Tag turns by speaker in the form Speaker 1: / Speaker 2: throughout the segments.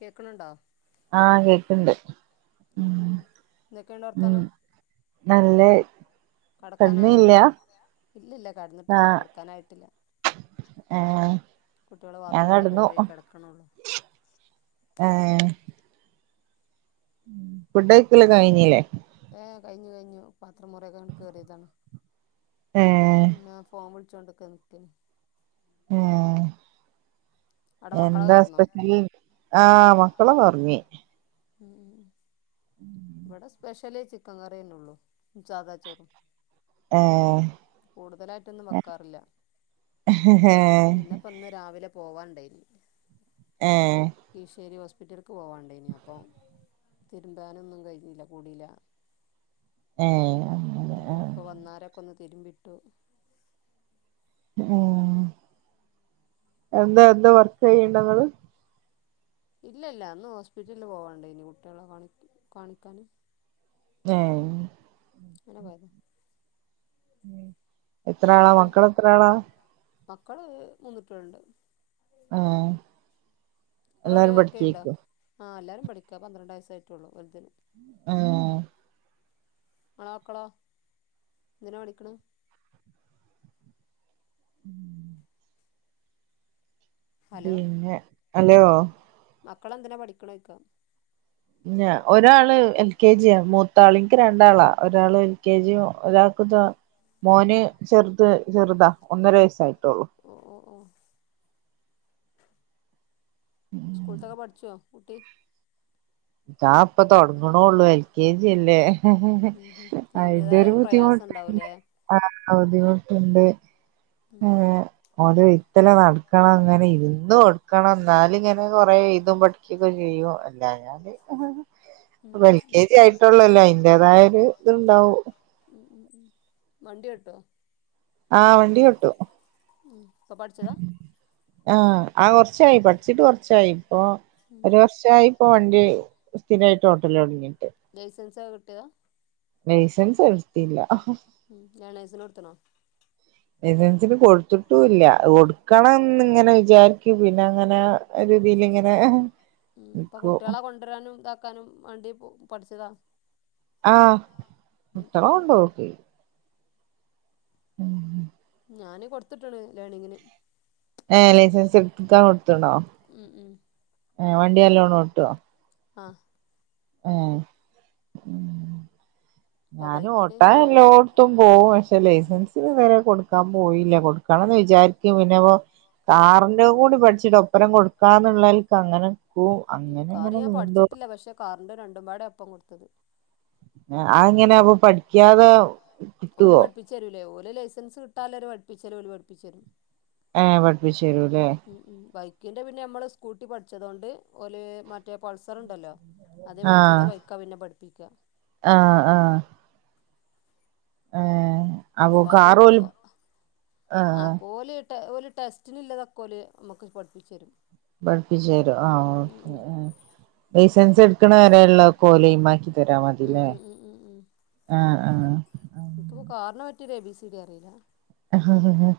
Speaker 1: കേക്ക്ണ് ഉണ്ടോ?
Speaker 2: ആഹ് കേക്ക്ണ്ട്
Speaker 1: ഉം ഉം എന്തൊക്കെണ്ട് വർത്താനം
Speaker 2: ല്ലെ ഒന്നുല്യാ
Speaker 1: ഇല്ല് ഇല്ല കെട്ന്നിട്ടില്ല കെടക്കാനായിട്ടില്ല
Speaker 2: ഏഹ്
Speaker 1: കുട്ടികള്
Speaker 2: ഞാൻ
Speaker 1: ബാത്ത്റൂമിലൊക്കെ
Speaker 2: കെട്ന്നു
Speaker 1: പോയി കിടക്കണുള്ളൂ
Speaker 2: ഏഹ് ഫുഡ് കയിക്കലൊക്കെ കയിഞ്ഞീലെ
Speaker 1: ഏഹ് കഴിഞ്ഞ് കഴിഞ്ഞു പത്രം മോറിയൊക്കങ്ങണ്ട് കേറിയതാണ്
Speaker 2: ഏഹ്
Speaker 1: ഞാൻ ഫോൺ വിളിച്ചോണ്ട്ക്ക നിക്കെണ്
Speaker 2: ഏഹ്
Speaker 1: അവിടെ മക്കളൊക്കെ
Speaker 2: എന്താ
Speaker 1: കടന്നോ
Speaker 2: സ്പെഷ്യല് ആഹ് മക്കളൊക്കെ ഒറങ്ങി
Speaker 1: ഉം ഉം ഉം
Speaker 2: ഉം
Speaker 1: ഇവടെ സ്പെഷ്യല് ചിക്കൻ കറിയെന്നൊള്ളു ചാദാ ചോറും
Speaker 2: ഏഹ്
Speaker 1: കൂടുതലായിട്ടൊന്നും വെക്കാറില്ല
Speaker 2: ഏഹ്
Speaker 1: പിന്നെപ്പന്ന് രാവിലെ പോവാണ്ടായിര്ന്ന്
Speaker 2: ഏഹ്
Speaker 1: കീശ്ശേരി ഹോസ്പിറ്റൽക്ക് പോവാണ്ടേയ്ന് അപ്പം തിര്മ്പാനൊന്നും കയ്ഞീല കൂടീല
Speaker 2: ഏഹ് അങ്ങനെ ആഹ്
Speaker 1: അപ്പപ്പൊ വന്നേരൊക്കൊന്ന് തിരിമ്പിട്ടു
Speaker 2: ആഹ് എന്താ എന്താ വർക്കെയ്യ്ണ്ടങ്ങള്?
Speaker 1: ഇല്ല ഇല്ല ഇന്ന് ഹോസ്പിറ്റലില് പോവാണ്ടെയ്ന് കുട്ട്യാളെ കാണി കാണിക്കാന്
Speaker 2: ഏഹ്
Speaker 1: അങ്ങനെ പോയത
Speaker 2: ഉം എത്രാളാ
Speaker 1: വൺ
Speaker 2: മക്കളെത്രാളാ?
Speaker 1: മക്കള് മൂന്ന്ട്ട്യോള്ണ്ട്
Speaker 2: ആഹ്
Speaker 1: ഇങ്ങളെവ്ടേലും വർക്കെയ്യ്ണ്ടോ? ആഹ് എല്ലാരും പഠിക്കാ പന്ത്രണ്ടയ്സ്സായിട്ടൊള്ളു വൽതിന്
Speaker 2: ആഹ്
Speaker 1: ഇങ്ങളെ മക്കളോ എന്തിനാ പഠിക്ക്ണ്?
Speaker 2: ഉം
Speaker 1: ഹലോ
Speaker 2: പിന്നെ ഹലോ
Speaker 1: മക്കളെന്തിനാ പഠിക്ക്ണൊയ്ക്ക
Speaker 2: ഒരാള് എൽ കെ ജിയാ മൂത്താള് ഇൻക്ക് രണ്ടാളാ ഒരാള് എൽ കെ ജിയും ഒരാൾക്ക്താ മോന് ചെർത് ചെർതാ ഒന്നര വയസ്സായിട്ടൊള്ളു
Speaker 1: ഓഹ് ഓഹ് ഓഹ് സ്കൂൾത്തൊക്കെ പഠ്ച്ചോ കുട്ടി?
Speaker 2: ഇതാപ്പൊ തൊടങ്ങ്ണൊള്ളു, എൽ കെ ജി അല്ലേ?
Speaker 1: ഉം ഉം അതിന്റേതായ
Speaker 2: അയ്ൻ്റൊരു
Speaker 1: ഒരു പ്രയാസം
Speaker 2: ബുദ്ധിമുട്ട്ണ്ട്
Speaker 1: ഉണ്ടാവൂലേ
Speaker 2: ആഹ് ബുദ്ധിമുട്ട്ണ്ട്
Speaker 1: ഉം
Speaker 2: ഏഹ് ഓൻ്റെ വെയ്ത്തലെ നട് ക്കണം ഇങ്ങനെ ഇര്ന്ന് കൊട്ക്കണം ന്നാല്ങ്ങനെ കൊറേ എയ്തും പഠിക്കൊക്കെ ചെയ്യും അല്ലാഞ്ഞാല്
Speaker 1: ഉം
Speaker 2: ഇപ്പൊ
Speaker 1: ഉം
Speaker 2: എൽ കെ
Speaker 1: ഉം
Speaker 2: ജി ആയിട്ടൊള്ളല്ലൊ അയിന്റേതായ ഒര് ത്ണ്ടാവും
Speaker 1: ഉം ഉം ഉം വണ്ടി ഓട്ടോ?
Speaker 2: ആഹ് വണ്ടി ഓട്ടും
Speaker 1: ഉം ഇപ്പ പഠ്ച്ചതാ?
Speaker 2: ആഹ് ആ കൊർച്ചായി പഠിച്ചിട്ട് കൊർച്ചായി ഇപ്പൊ
Speaker 1: ഉം
Speaker 2: ഒരു വർഷം. ച്ചായ് ഇപ്പോ വണ്ടി സ്ഥിരായിട്ട് ഓട്ടൊലൊട്ങ്ങിയിട്ട്.
Speaker 1: ലൈസൻസക കിട്ടിയതാ.
Speaker 2: ലൈസൻസ് എടുത്തില്ല.
Speaker 1: ലേണേർസിന് കൊട്ത്ത്ണോ?
Speaker 2: ലൈസൻസിന് കൊടുത്ത്ട്ടുംല്ല കൊടുക്കണംന്ന് ങ്ങനെ വി. വിചാരിക്കു പിന്നങ്ങനാ ഒര്തീല്ങ്ങനെ നിക്കൂ
Speaker 1: കൊണ്ട്രാനും ഇതാക്കാനും വാണ്ടി പ പഠിച്ചതാ.
Speaker 2: ആഹ്
Speaker 1: ഉം
Speaker 2: മുട്ട.
Speaker 1: ഉം ഉം
Speaker 2: [unintelligible] ഉംഹ്.
Speaker 1: ഞാന് കൊടുത്തിട്ട്ക്ക്ണ് ലേണിങ്ന്.
Speaker 2: ഏഹ് ലൈസൻസ് ട്ക്കാൻ കൊടുത്ത്ണോ
Speaker 1: ഉം ഉം
Speaker 2: ഏ വണ്ടിയല്ലോണം ഓട്ടോ?
Speaker 1: ആഹ്.
Speaker 2: ഏഹ് ഉംഹ്.
Speaker 1: ഇപ്പൊ
Speaker 2: ഞാനും
Speaker 1: ബൈക്കിന്
Speaker 2: ഓട്ടാ
Speaker 1: ഇഞ്ഞു
Speaker 2: എല്ലോട്ത്തും പോവും പക്ഷെ
Speaker 1: ഉം
Speaker 2: ലൈസൻസിനിതരെ കൊടു. ക്കാ പോയില്ല കൊടുക്കണംന്ന് വിചാരിക്കും പിന്നെപ്പോ കാറ്ന്റെ കൂടി പഠിച്ചിട്ട് ഒപ്പരം കൊടുക്കാന്നുള്ളൽക്ക് അങ്ങനെ പോവും അങ്ങനെ അങ്ങനെ നീണ്ടു.
Speaker 1: കാർണ്ട് രണ്ടും പാടെ ഒപ്പം കൊടുത്തത്.
Speaker 2: ആഹ് അ എങ്ങനെ പ്പൊ പഠിക്കാതെ
Speaker 1: ഓൽ
Speaker 2: കിട്ടുവോ
Speaker 1: പഠിപ്പിച്ചരൂലേ ഓൽ ലൈസൻസ് കിട്ടാലര് പഠിപ്പിച്ചല് ഓല് പഠിപ്പിച്ചരും.
Speaker 2: ഏഹ് പഠിപ്പിച്ചെരുല്ലേ?
Speaker 1: ബൈക്കിൻ്റെ പിന്നെ നമ്മൾ സ്കൂട്ടി പഠിച്ചതോണ്ട് ഓല് മറ്റേ പൾസർ ഉണ്ടല്ലോ.
Speaker 2: ആഹ്
Speaker 1: അതേമാരിക്കത്തെ ബൈക്കാ പിന്നെ പഠിപ്പിക്ക.
Speaker 2: ആഹ് ആഹ്. ഏഹ്
Speaker 1: അപ്പൊ അതൊന്ന്
Speaker 2: ആ
Speaker 1: ആഹ് കോല്ട്ട ട്ടസ് ഓല് ടെസ്റ്റിനുള്ളതക്കോല് നമുക്ക് പഠിപ്പിച്ചരും.
Speaker 2: പഠിപ്പിച്ചേരോ? ആഹ് ഓക്കേ ഏഹ് ലൈസൻസ് എടുക്കണവരെയുളെളാക്കെ ഓലൈമാക്കി തരാ മതി.
Speaker 1: ഉം ഉം ഉം
Speaker 2: ആഹ് ആഹ്.
Speaker 1: ൻക്ക് പ്പോ കാറിനെ പറ്റി ഒരു എ ബി സി ഡി അറീല്ല.
Speaker 2: ആഹ്.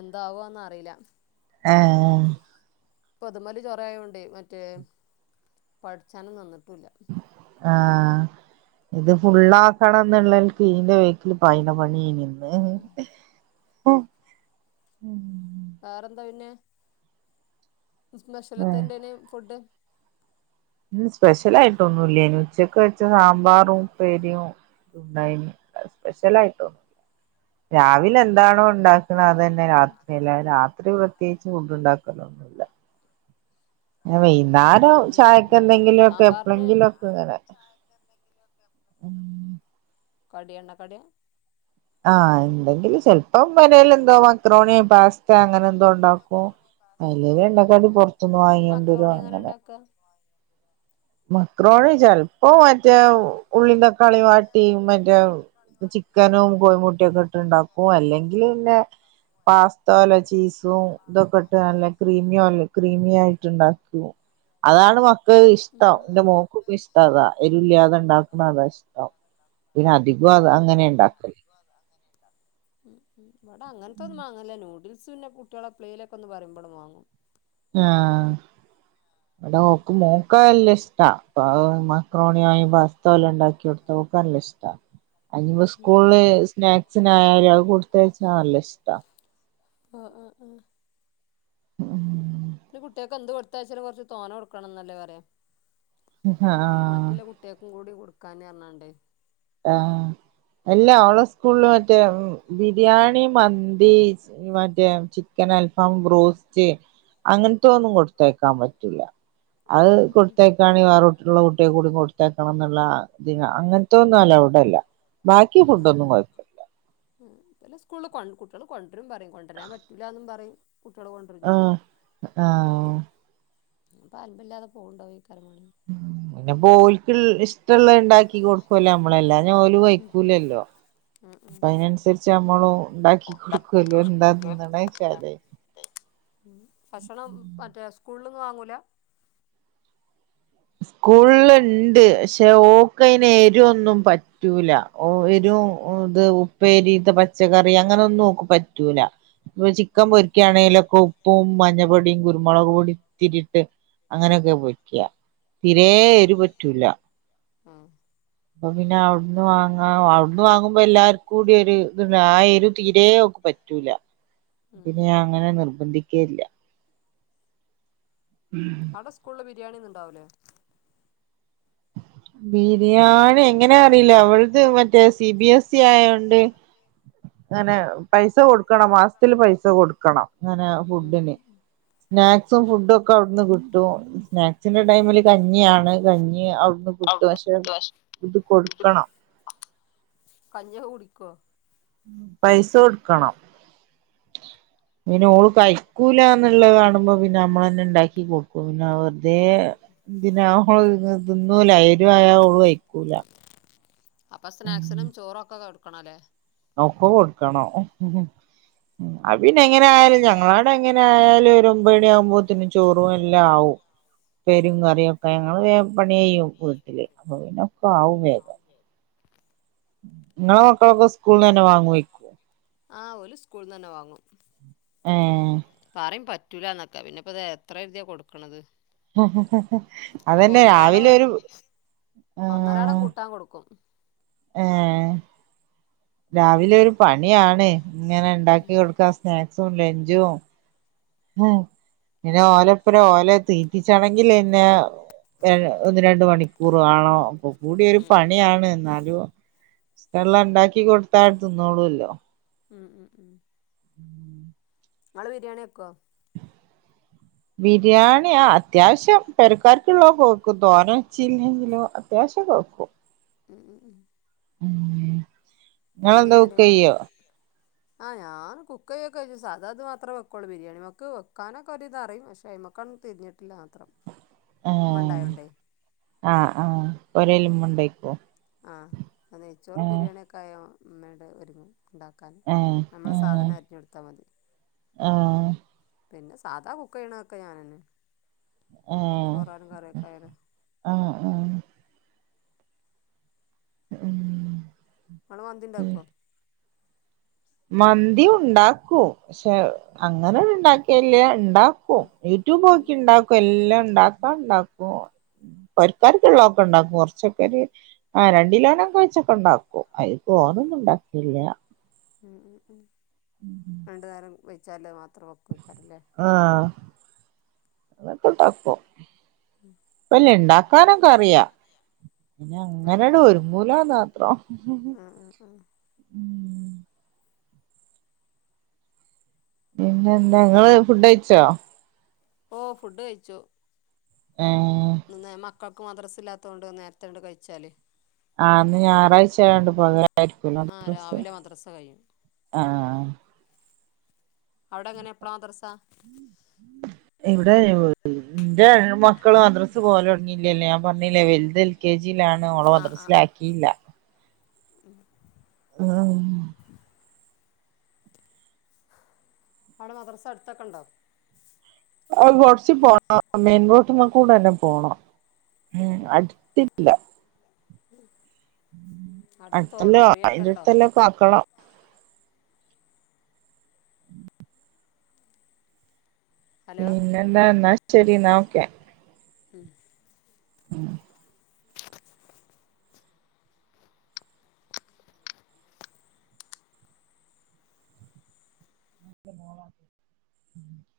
Speaker 1: എന്താവോന്ന അറീല്ല.
Speaker 2: ഏഹ്.
Speaker 1: പ്പൊത് മല് ചൊറായോണ്ട് മറ്റേ. പഠിച്ചാനും നിന്ന്ട്ടുല്ല.
Speaker 2: ആഹ് ഇത് ഫുള്ളാക്കണം ന്നുള്ളൽ. ക്ക് ഈന്റെ വേക്കില് പായ്ണ പണേനിന്ന്.
Speaker 1: ഉം
Speaker 2: ഏഹ്
Speaker 1: വേറെന്താ പിന്നെ ന്ന് സ്പെഷലെത്തേണ്ടേനി ഫുഡ്.
Speaker 2: ന്ന് സ്പെഷ്യലായിട്ടൊന്നുംല്ലേനി. ഉച്ചക്ക് വെച്ച സാമ്പാറും ഉപ്പേരിയും. ണ്ടായ്നി സ്പെഷ്യലായിട്ടോന്നു രാവില എന്താണോ ഉണ്ട. ക്ക്ണ്
Speaker 1: ഉം ഉം
Speaker 2: അതന്നെ
Speaker 1: ഉം
Speaker 2: രാത്രിം. അല്ലാതെ രാത്രി പ്രത്യേകിച്ച് ഫുഡ് ഉണ്ടാക്കൊലൊന്നുല്ല. വൈന്നാരം
Speaker 1: ഉം ഉം ഉം
Speaker 2: ചായക്കെന്തെങ്കിലൊക്കെ
Speaker 1: സാമ്പാറിന്
Speaker 2: എപ്പളെങ്കിലും ഒക്കെ ഇങ്ങനെ. ഉംഹ്.
Speaker 1: കടി എണ്ണ കടിയാ?
Speaker 2: ആഹ് എന്തെങ്കിലും ചെല്പ്പം വനൽ എന്തോ മക്രോണിയ പാസ്. ഒക്കെ അങ്ങനെ എന്തോ ണ്ടാക്കും അല്ലേ എണ്ണക്കടി പൊറത്തുന്ന് വാങ്ങിണ്ടരും
Speaker 1: മക്രോണി എങ്ങനെ
Speaker 2: അങ്ങനെ.
Speaker 1: ഇണ്ടാക്കാ
Speaker 2: മക്രോണി ചെല്പ്പോ മറ്റേ ഉള്ളിം തക്കാളിം വാട്ടി മറ്റേ ചി. ക്കനും കോഴിമുട്ടിയൊക്കെ ഇട്ട് ണ്ടാക്കും അല്ലെങ്കി പിന്നെ പാസ്തോലെ ചീസ്. തും ഇതൊക്കെട്ടനല്ല ക്രീമിയോല്ല ക്രിമിയായിട്ട് ഉണ്ടാക്കും അതാണ് മക്ക
Speaker 1: ഉം
Speaker 2: ഇഷ്ടം
Speaker 1: ഉം ഉം
Speaker 2: എന്റെ മോക്ക് ഇ്ട അതാ എരില്ലാതെ ഉണ്ടാക്കണ അതാ ഇഷ്ടം പിന്നെ അധികം അത്
Speaker 1: ഉം
Speaker 2: അങ്ങനെ ഉണ്ടാക്കല്.
Speaker 1: മ് മ് ഇവിടെ അങ്ങനത്തൊന്നും വാങ്ങില്ലേ നൂഡിൽസ് പിന്നെ കുട്ടിളെ പ്ലേയിലൊക്കെന്ന് പറുമ്പോ വാങ്ങും.
Speaker 2: ആഹ് ഇബടെ ഓക്ക് മോക്ക് ഇഷ്ടാ അ മക്രോണിയായ പാസ്ത വല്ലോം ഉണ്ടാക്കി കൊടുത്ത ഓക്ക് നല്ല ഇഷ്ട അയിപ
Speaker 1: ഉം ഉം
Speaker 2: സ്കൂളില് സ്നാക്സിനായാലും അത് കൊടുത്തയച്ചാ നല്ല ഇഷ്ടാ
Speaker 1: ആഹ് ആഹ് ആഹ്
Speaker 2: ഉം.
Speaker 1: പ്പ കുട്ടിയക്കെ എന്ത് കൊടുത്തച്ചാല് കുറച്ച് തോന്നേ കൊടുക്കണം എന്നല്ലേ പറയാ.
Speaker 2: ആഹ്
Speaker 1: മറ്റുള്ള കുട്ട് ട്ടിയേക്കും കൂടി കൊടുക്കാൻ പറഞ്ഞോണ്ട്
Speaker 2: ആഹ് ഇല്ല ഓള് സ്കൂളില് മറ്റേ ബിരിയാണി, മന്തി മറ്റേ ചിക്കൻ, അൽഫാം, ബ്രോസ്റ്റ് അങ്ങനത്തെ ഒന്നും കൊടുത്തയക്കാൻ പറ്റൂല്ല അത് കൊടുത്ത വേറെ കുട്ടിയെ കൂടി കൊടുത്തേക്കണം എന്നുള്ള ഇതിന് അങ്ങനത്തെ ഒന്നും അല്ല അവിടെല്ല. ബാക്കി ഫുഡ് ഒന്നും കൊ
Speaker 1: ഉംബലെ സ്കൂളിള് കൊ കുട്ടിആൾ കൊണ്ടുരും പറിം കൊണ്ടരാൻ പറ്റൂല്ലന്നും പറിം കുട്ടിആൾ കൊണ്ടുരും. ചെയ്യും
Speaker 2: ആഹ് ആഹ് ഓഹ്
Speaker 1: അപ്പൊ അലമ്പില്ലാതെ പോവണ്ടോ ഏകാര്യംമാണങ്കി.
Speaker 2: പിന്നെ ബോലക്ക് ഇഷ്ടമുള്ളത് ഉണ്ടാക്കി കൊടുക്കൂലോ നമ്മളെല്ലാം ഓല് കഴിക്കൂലല്ലോ.
Speaker 1: ഉംഹും
Speaker 2: ച്ചമ്മളും ഉണ്ടാക്കി കൊടുക്കല്ലോ എന്താനിന്നെച്ചാലേ
Speaker 1: ഭക്ഷണം മറ്റേ സ്കൂളിന്നും വാങ്ങൂല?
Speaker 2: സ്കൂളിൽ ണ്ട് പക്ഷെ ഓക്ക് അതിന് ഏരുഒന്നും പറ്റ പറ്റൂല എരിവും ഇത് ഉപ്പേരി ഇത് പച്ചക്കറി അങ്ങനെ ഒന്നും ഓക്ക് പറ്റൂല. ഇപ്പൊ ചിക്കൻ
Speaker 1: ഉം ഉം
Speaker 2: പൊരിക്കായാണെലപ്പോ ഉപ്പും മഞ്ഞപ്പൊടിയും കുരുമുളക് പൊടിത്തിരിയിട്ട് അങ്ങനെയൊക്കെ പെരിക്ക. തീരേ
Speaker 1: ആഹ്
Speaker 2: എരി
Speaker 1: ആഹ് ആഹ്
Speaker 2: പറ്റൂല.
Speaker 1: ആഹ്
Speaker 2: അപ്പൊ പിന്നെ അവിടുന്ന് വാങ്ങാം അവിടുന്ന് വാങ്ങുമ്പോ എല്ലാവർക്കും കൂടി ഒരു ഇ ആ എരുവ് തീരെ ഓക്ക് പറ്റൂല.
Speaker 1: ഉം
Speaker 2: പിന്നെ
Speaker 1: ഉം
Speaker 2: ഞാൻ
Speaker 1: ഉം
Speaker 2: അങ്ങനെ
Speaker 1: ഉം
Speaker 2: നിർബന്ധിക്കേയില്ല.
Speaker 1: അവിടെ സ്കൂളിൽ ബിരിയാണി യൊന്നു ഉണ്ടാവില്ലേ?
Speaker 2: ബിരിയാണി എങ്ങനെ അറിയില്ല അവളത് മറ്റേ സി ബി എസ് ഇ ആയോണ്ട് തനെയോ പൈസ കൊടുക്കണം മാസത്തില് പൈസ കൊടുക്കണം അങ്ങനെ
Speaker 1: ഉം ഉം
Speaker 2: ഫുഡിന്
Speaker 1: ഉം
Speaker 2: സ്നാക്സും ഫുഡും ഒ ക്ക അവിടുന്ന് കിട്ടും സ്നാക്സിന്റെ ടൈമിൽ കഞ്ഞിയാണ് കഞ്ഞി അവിടുന്ന് കിട്ടും പക്ഷെ ഇത് കൊടുക്കണം.
Speaker 1: കഞ്ഞിയൊക്കെ കുടിക്കോ?
Speaker 2: പൈസ കൊടുക്കണം. പിന്നെ ഓള് കഴിക്കൂലന്നുള്ളത് കാണുമ്പോ പിന്നെ നമ്മള് തന്നെ ഉണ്ടാക്കി കൊടുക്കും. പിന്നെ വെറുതേ
Speaker 1: ഉം ഉം
Speaker 2: എന്തിനാ ഇതൊന്നും തിന്നൂല എരിവായാ ഓള് കഴിക്കൂല.
Speaker 1: അപ്പം സ്നാക്സിനും ചോറും ഒക്കെ കൊടുക്കണം അല്ലേ
Speaker 2: അവക്ക് കൊടുക്കണം ഹും ഹ് പിന്നെഎങ്ങനെ ആയാലും ഞങ്ങളുടെ എങ്ങനെ ആയാലും ഒമ്പത് മണി ആകുമ്പോത്തിനും ചോറും എല്ലാം ആകും..
Speaker 1: ഉം
Speaker 2: ഉപ്പേരിയും
Speaker 1: ഉം ഉം
Speaker 2: കറിയൊക്കെ ഞങ്ങള് വേഗം പണി ചെയ്യും വീട്ടില് അപ്പൊ പിന്നെ ഒക്കെ ആവും വേഗം. ങ്ങളെ മക്കളൊക്ക സ്കൂള്നന്നെ വാങ്ങുവായ്ക്കും
Speaker 1: ആ ഓല് സ്കൂള്നന്നെ വാങ്ങും
Speaker 2: ഏഹ്
Speaker 1: പറയും പറ്റൂലന്നൊക്ക പിന്നെപ്പ ഇത് എത്ര കരുതിയാ കൊടുക്കണത് അപ്പൊ
Speaker 2: അതന്നെ
Speaker 1: ഒന്നരാടം
Speaker 2: രാവിലെ ഒരു ആഹ്
Speaker 1: ത്താൻ കൊടുക്കും
Speaker 2: ആഹ് രാവിലെ ഒരു പണിയാണേ ങ്ങനെ ഇണ്ടാക്കി കൊടുക്കാ സ്നാക്സും ലഞ്ചും പിന്നെ ഓലപ്പര ഓലെ തീറ്റിച്ചാലങ്കിലെന്നെ ഏഹ് ഒന്ന് രണ്ട് മണിക്കൂറു വാണം പ്പൊ കൂടിയൊരു
Speaker 1: ഉം ഉം
Speaker 2: പണിയാണ് ന്നാലും എള്ളം ഇണ്ടാക്കി കൊടുത്താ അവര് തിന്നോള്ളുല്ലോ
Speaker 1: ഉം ഉം ഉം
Speaker 2: ഉം
Speaker 1: ങ്ങള് ബിരിയാണി വെക്കൊ
Speaker 2: ബിരിയാണി ആഹ് അത്യാവശ്യം പെരക്കാർക്കുള്ളതൊക്ക വെക്കും തോനെ ച്ചിലെങ്കിലും അത്യാവശ്യൊക്ക വക്കും
Speaker 1: ഉം ഉം ഉം
Speaker 2: ഉം
Speaker 1: മന്തി
Speaker 2: നിങ്ങളെന്താ കുക്ക്
Speaker 1: കാര്യങ്ങളൊക്കെ
Speaker 2: ചെയ്യോ
Speaker 1: ആഹ് ഞാന് കുക്കെയ്യൊക്കെ ഇയും സാധാ ദ് മാത്രേ വെക്കോള്ളു ബിരിയാണി മക്ക് വെക്കാനൊക്കെ ഒരിത് അറിയും പക്ഷെ അയ്മ ക്കൊന്നും തിരിഞ്ഞിട്ടില്ല മാത്രം ഉമ്മ ഇണ്ടായോണ്ടേ
Speaker 2: ആഹ് ആഹ് പൊരെലുമ്മ ണ്ടായിക്കോ
Speaker 1: ആഹ് ആ നെയ്ച്ചോറും ബിരിയാണ്യൊക്കായ ഉമ്മേടെ ഒരുങ്ങും ഇണ്ടാക്കാൻ
Speaker 2: ആ
Speaker 1: നമ്മളാ
Speaker 2: ആ
Speaker 1: സ് സാധനം അരിഞ്ഞൊടുത്താ മതി
Speaker 2: ആ
Speaker 1: പിന്നെ സാധാ കുക്കെയ്യണതൊക്കെ ഞാനന്നെ
Speaker 2: ആ
Speaker 1: ചോറാലും കറിയൊക്കെ ആയാലും
Speaker 2: ആഹ് ആഹ് ഉം
Speaker 1: ങ്ങള് മന്തി
Speaker 2: ഉം
Speaker 1: ഇണ്ടാക്കോ
Speaker 2: മന്തി ഉണ്ടാക്കും ക്ഷെ അങ്ങനെ ഇണ്ടാക്കിയില്ല്യ ഇണ്ടാ ക്കും യൂട്യൂബ്
Speaker 1: ഉം
Speaker 2: നോക്കി ഇണ്ടാ ക്കും എല്ലാം ഇണ്ടാക്കാ ഇണ്ടാക്കും പൊരക്കാർക്ക് ഇള്ളതൊക്ക ഇണ്ടാക്കും കൊറച്ചൊക്കെ ഒര് ആ രണ്ടിലോനൊക്ക വച്ചൊക്ക ഉണ്ടാക്കും
Speaker 1: ഉം ഉം
Speaker 2: അയിതോനൊന്നും
Speaker 1: ഉം
Speaker 2: ഉണ്ടാക്കില്ല
Speaker 1: ഉം ഉം ഉം രണ്ട് നേരം വച്ചാല് മാത്രം [unintelligible] വയ്ക്കാറല്ലേ
Speaker 2: ആഹ് അതൊക്കണ്ടാക്കും പ്പല്ല്യ ഇണ്ടാക്കാനൊക്ക അറിയാം പിന്നെ അങ്ങനട് ഒരു ങ്ങൂലന്ന് മാത്രം
Speaker 1: ഉം, ഉം, ഉം.
Speaker 2: ഉം പിന്നെന്താ, ങ്ങള് ഫുഡ് കയിച്ചോ?
Speaker 1: ഓ, ഫുഡ് കയ്ച്ചു...
Speaker 2: ഏഹ്
Speaker 1: നിന്നേ മ. ക്കക്ക് മദ്രസ ഇല്ലാതോണ്ട്, നേരത്തേണ്ട് കഴിച്ചാല്.
Speaker 2: ആഹ്, ഇന്ന് ഞായറാഴ്ചെ ആയോണ്ട് പകലായിരിക്കുല്ലോ
Speaker 1: ആ
Speaker 2: മദ്രസ
Speaker 1: രാവിലെ മദ്രസ കഴിയും
Speaker 2: ആഹ്, ആഹ്.
Speaker 1: അവടെ എങ്ങനെ, എപ്പളാ മദ്രസ.
Speaker 2: ഇവിടെ ഒര് ന്റെ മക്കള് മദ്രസ് പോവല് തുടങ്ങിട്ല്ല്യല്ലോ? ഞാൻ പറഞ്ഞില്ലേ.. വെല്ത്. കെ ജി ലാണ് ഓള മദ്രസ
Speaker 1: ആ ആ
Speaker 2: ലാക്കില്ല.
Speaker 1: [inaudible]
Speaker 2: ആഹ്.
Speaker 1: അവടെ മദ്രസ അടുത്തൊക്ക ണ്ടോ?
Speaker 2: അത് കൊറച്ച് പോണം. മെയിൻ റോട്ട്മ കൂടെന്നെ, പോണം. ഉം അടുത്തില്ല
Speaker 1: [inaudible] അടുത് തോടാ പുയക്കെ ണ്ടോ?
Speaker 2: പ്പാക്കളം.
Speaker 1: ഹലോ
Speaker 2: പിന്നെന്താ ന്നാ ശരി, ന്നാ ഓക്കെ.
Speaker 1: ഉം.
Speaker 2: [inaudible] [inaudible]